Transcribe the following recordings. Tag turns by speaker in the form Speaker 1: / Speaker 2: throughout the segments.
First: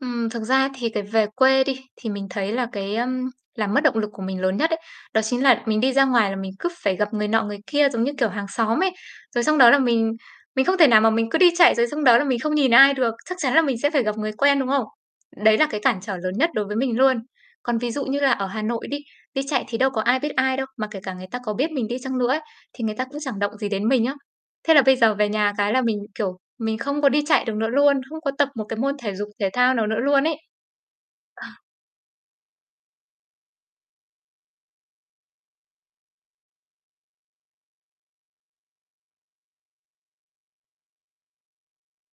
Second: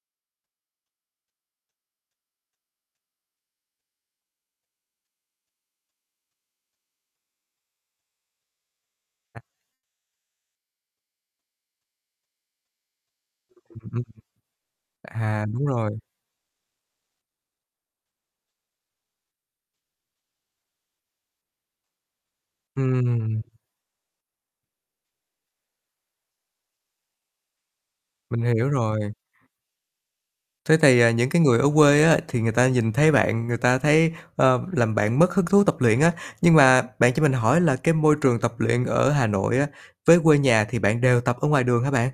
Speaker 1: Ừm, thực ra thì cái về quê đi, thì mình thấy là cái, ơm, làm mất động lực của mình lớn nhất ấy, đó chính là mình đi ra ngoài là mình cứ phải gặp người nọ người kia giống như kiểu hàng xóm ấy.
Speaker 2: À.
Speaker 1: Rồi xong đó là mình mình không thể nào mà mình cứ đi chạy, rồi xong đó là mình không nhìn ai được, chắc chắn là mình sẽ phải gặp người quen, đúng không?
Speaker 2: [unintelligible] À,
Speaker 1: Đấy
Speaker 2: đúng
Speaker 1: là cái
Speaker 2: rồi.
Speaker 1: cản trở lớn nhất đối với mình luôn. Còn ví dụ như là ở Hà Nội đi, đi chạy thì đâu có ai biết ai đâu, mà kể cả người ta có biết mình đi chăng nữa ấy, thì người ta cũng chẳng
Speaker 2: Ừm.
Speaker 1: động gì đến mình á. Thế là bây giờ về nhà cái là mình, kiểu, mình không có đi chạy được nữa luôn, không có
Speaker 2: Mình
Speaker 1: tập một
Speaker 2: hiểu
Speaker 1: cái môn
Speaker 2: rồi.
Speaker 1: thể dục thể thao nào nữa luôn ấy.
Speaker 2: Thế thì, à, những cái
Speaker 1: Ờ.
Speaker 2: người ở quê á, thì người ta nhìn thấy bạn, người ta thấy ơ, làm bạn mất hứng thú tập luyện á. Nhưng mà bạn cho mình hỏi là cái môi trường tập luyện ở Hà Nội á, với quê nhà thì bạn đều tập ở ngoài đường hả bạn?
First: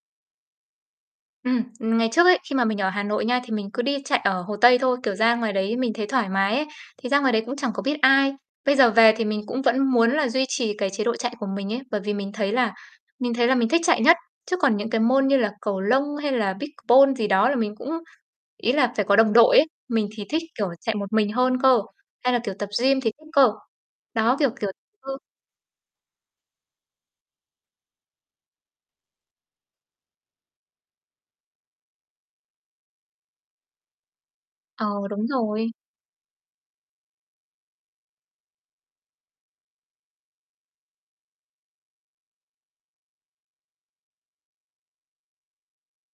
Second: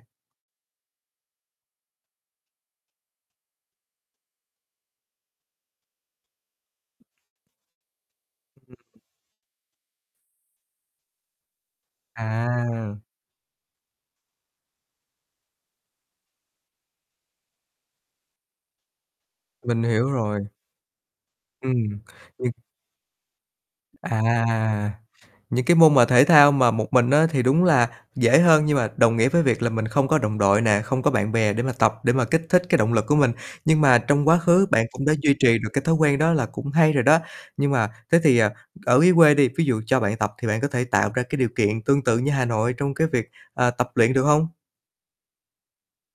Speaker 1: Ừm, ừm, ngày trước ấy, khi mà mình ở Hà Nội nha, thì mình cứ đi chạy ở Hồ Tây thôi, kiểu, ra ngoài đấy mình thấy thoải mái ấy, thì ra ngoài đấy cũng chẳng có biết ai. Bây giờ
Speaker 2: [unintelligible]
Speaker 1: về thì mình cũng vẫn muốn là duy trì cái chế độ chạy của mình ấy, bởi vì mình thấy là
Speaker 2: À.
Speaker 1: mình thấy là mình thích chạy nhất, chứ còn những cái môn như là cầu lông hay là pickleball gì đó là mình cũng ý là phải có đồng đội ấy,
Speaker 2: Mình
Speaker 1: mình
Speaker 2: hiểu
Speaker 1: thì thích,
Speaker 2: rồi.
Speaker 1: kiểu, chạy một mình hơn cơ,
Speaker 2: Ừm.
Speaker 1: hay là kiểu
Speaker 2: [unintelligible]
Speaker 1: tập gym thì thích cơ.
Speaker 2: À,
Speaker 1: Đó, kiểu, kiểu ừ.
Speaker 2: những cái môn mà thể thao mà một mình á, thì đúng là dễ hơn, nhưng mà đồng nghĩa với việc là mình không có đồng đội nè, không có bạn bè để mà tập, để mà kích thích cái động lực của mình, nhưng mà trong quá khứ bạn
Speaker 1: Ờ,
Speaker 2: cũng đã
Speaker 1: đúng
Speaker 2: duy trì được
Speaker 1: rồi.
Speaker 2: cái thói quen đó là cũng hay rồi đó. Nhưng mà thế thì, ờ, ở dưới quê đi, ví dụ cho bạn tập thì bạn có thể tạo ra cái điều kiện tương tự như Hà Nội trong cái việc, à, tập luyện được hông?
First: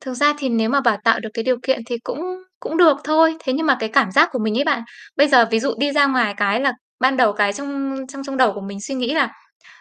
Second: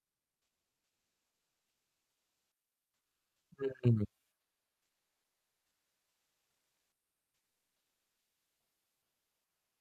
Speaker 1: Thực ra thì nếu mà bảo tạo được cái điều kiện thì cũng cũng được thôi, thế nhưng
Speaker 2: Ưm,
Speaker 1: mà cái
Speaker 2: ừm.
Speaker 1: cảm giác của mình ấy bạn, bây giờ ví dụ đi ra ngoài cái là ban đầu cái trong trong trong đầu của mình suy nghĩ là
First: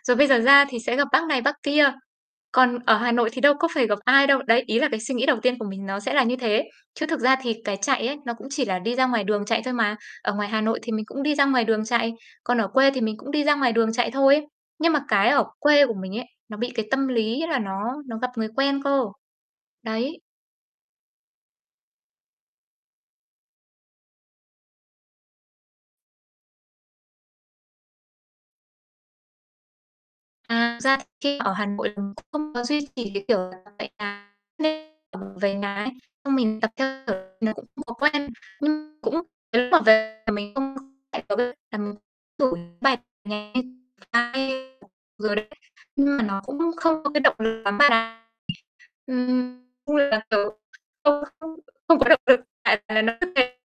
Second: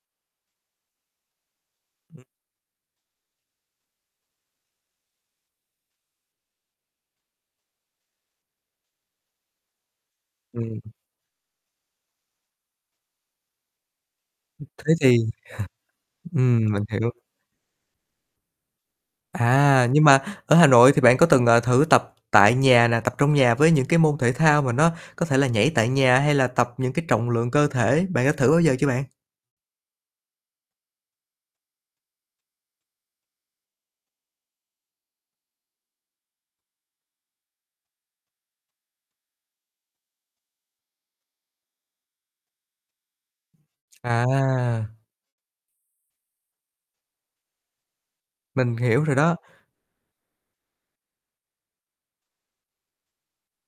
Speaker 1: "Rồi bây giờ ra thì sẽ gặp bác này bác kia,
Speaker 2: [unintelligible]
Speaker 1: còn ở Hà Nội thì đâu có phải gặp ai đâu." Đấy, ý là cái suy nghĩ đầu tiên của mình nó sẽ là như thế, chứ thực ra thì cái chạy ấy, nó cũng chỉ là đi ra ngoài đường chạy thôi mà, ở ngoài Hà
Speaker 2: Ừm.
Speaker 1: Nội thì mình cũng đi ra ngoài đường chạy, còn ở quê thì mình cũng đi ra ngoài đường chạy thôi,
Speaker 2: [unintelligible] Thế
Speaker 1: nhưng mà
Speaker 2: thì
Speaker 1: cái ở quê của mình ấy, nó
Speaker 2: ừm,
Speaker 1: bị
Speaker 2: mình
Speaker 1: cái tâm
Speaker 2: hiểu.
Speaker 1: lý là nó nó gặp người quen cơ.
Speaker 2: À, nhưng
Speaker 1: Đấy.
Speaker 2: mà ở Hà Nội thì bạn có từng, ờ, thử tập tại nhà nè, tập trong nhà với những cái môn thể thao mà nó có thể là nhảy tại nhà hay là tập những cái trọng lượng cơ thể, bạn có thử bao giờ chưa bạn?
Speaker 1: À, thực ra khi ở Hà Nội mình cũng không có duy trì, cái kiểu là, tập tại nhà, nên là mình về nhà ấy, xong mình tập, theo kiểu, nó cũng không có quen, nhưng cũng nếu mà về mình không có chạy ở quê là mình đổi bài nhẹ như ta ấy.
Speaker 2: À!
Speaker 1: Rồi đấy, nhưng mà nó cũng không có cái động lực lắm bạn ạ,
Speaker 2: Mình hiểu rồi đó.
Speaker 1: ừm, nói chung là kiểu, không không không có động lực, tại là nó cứ mệt.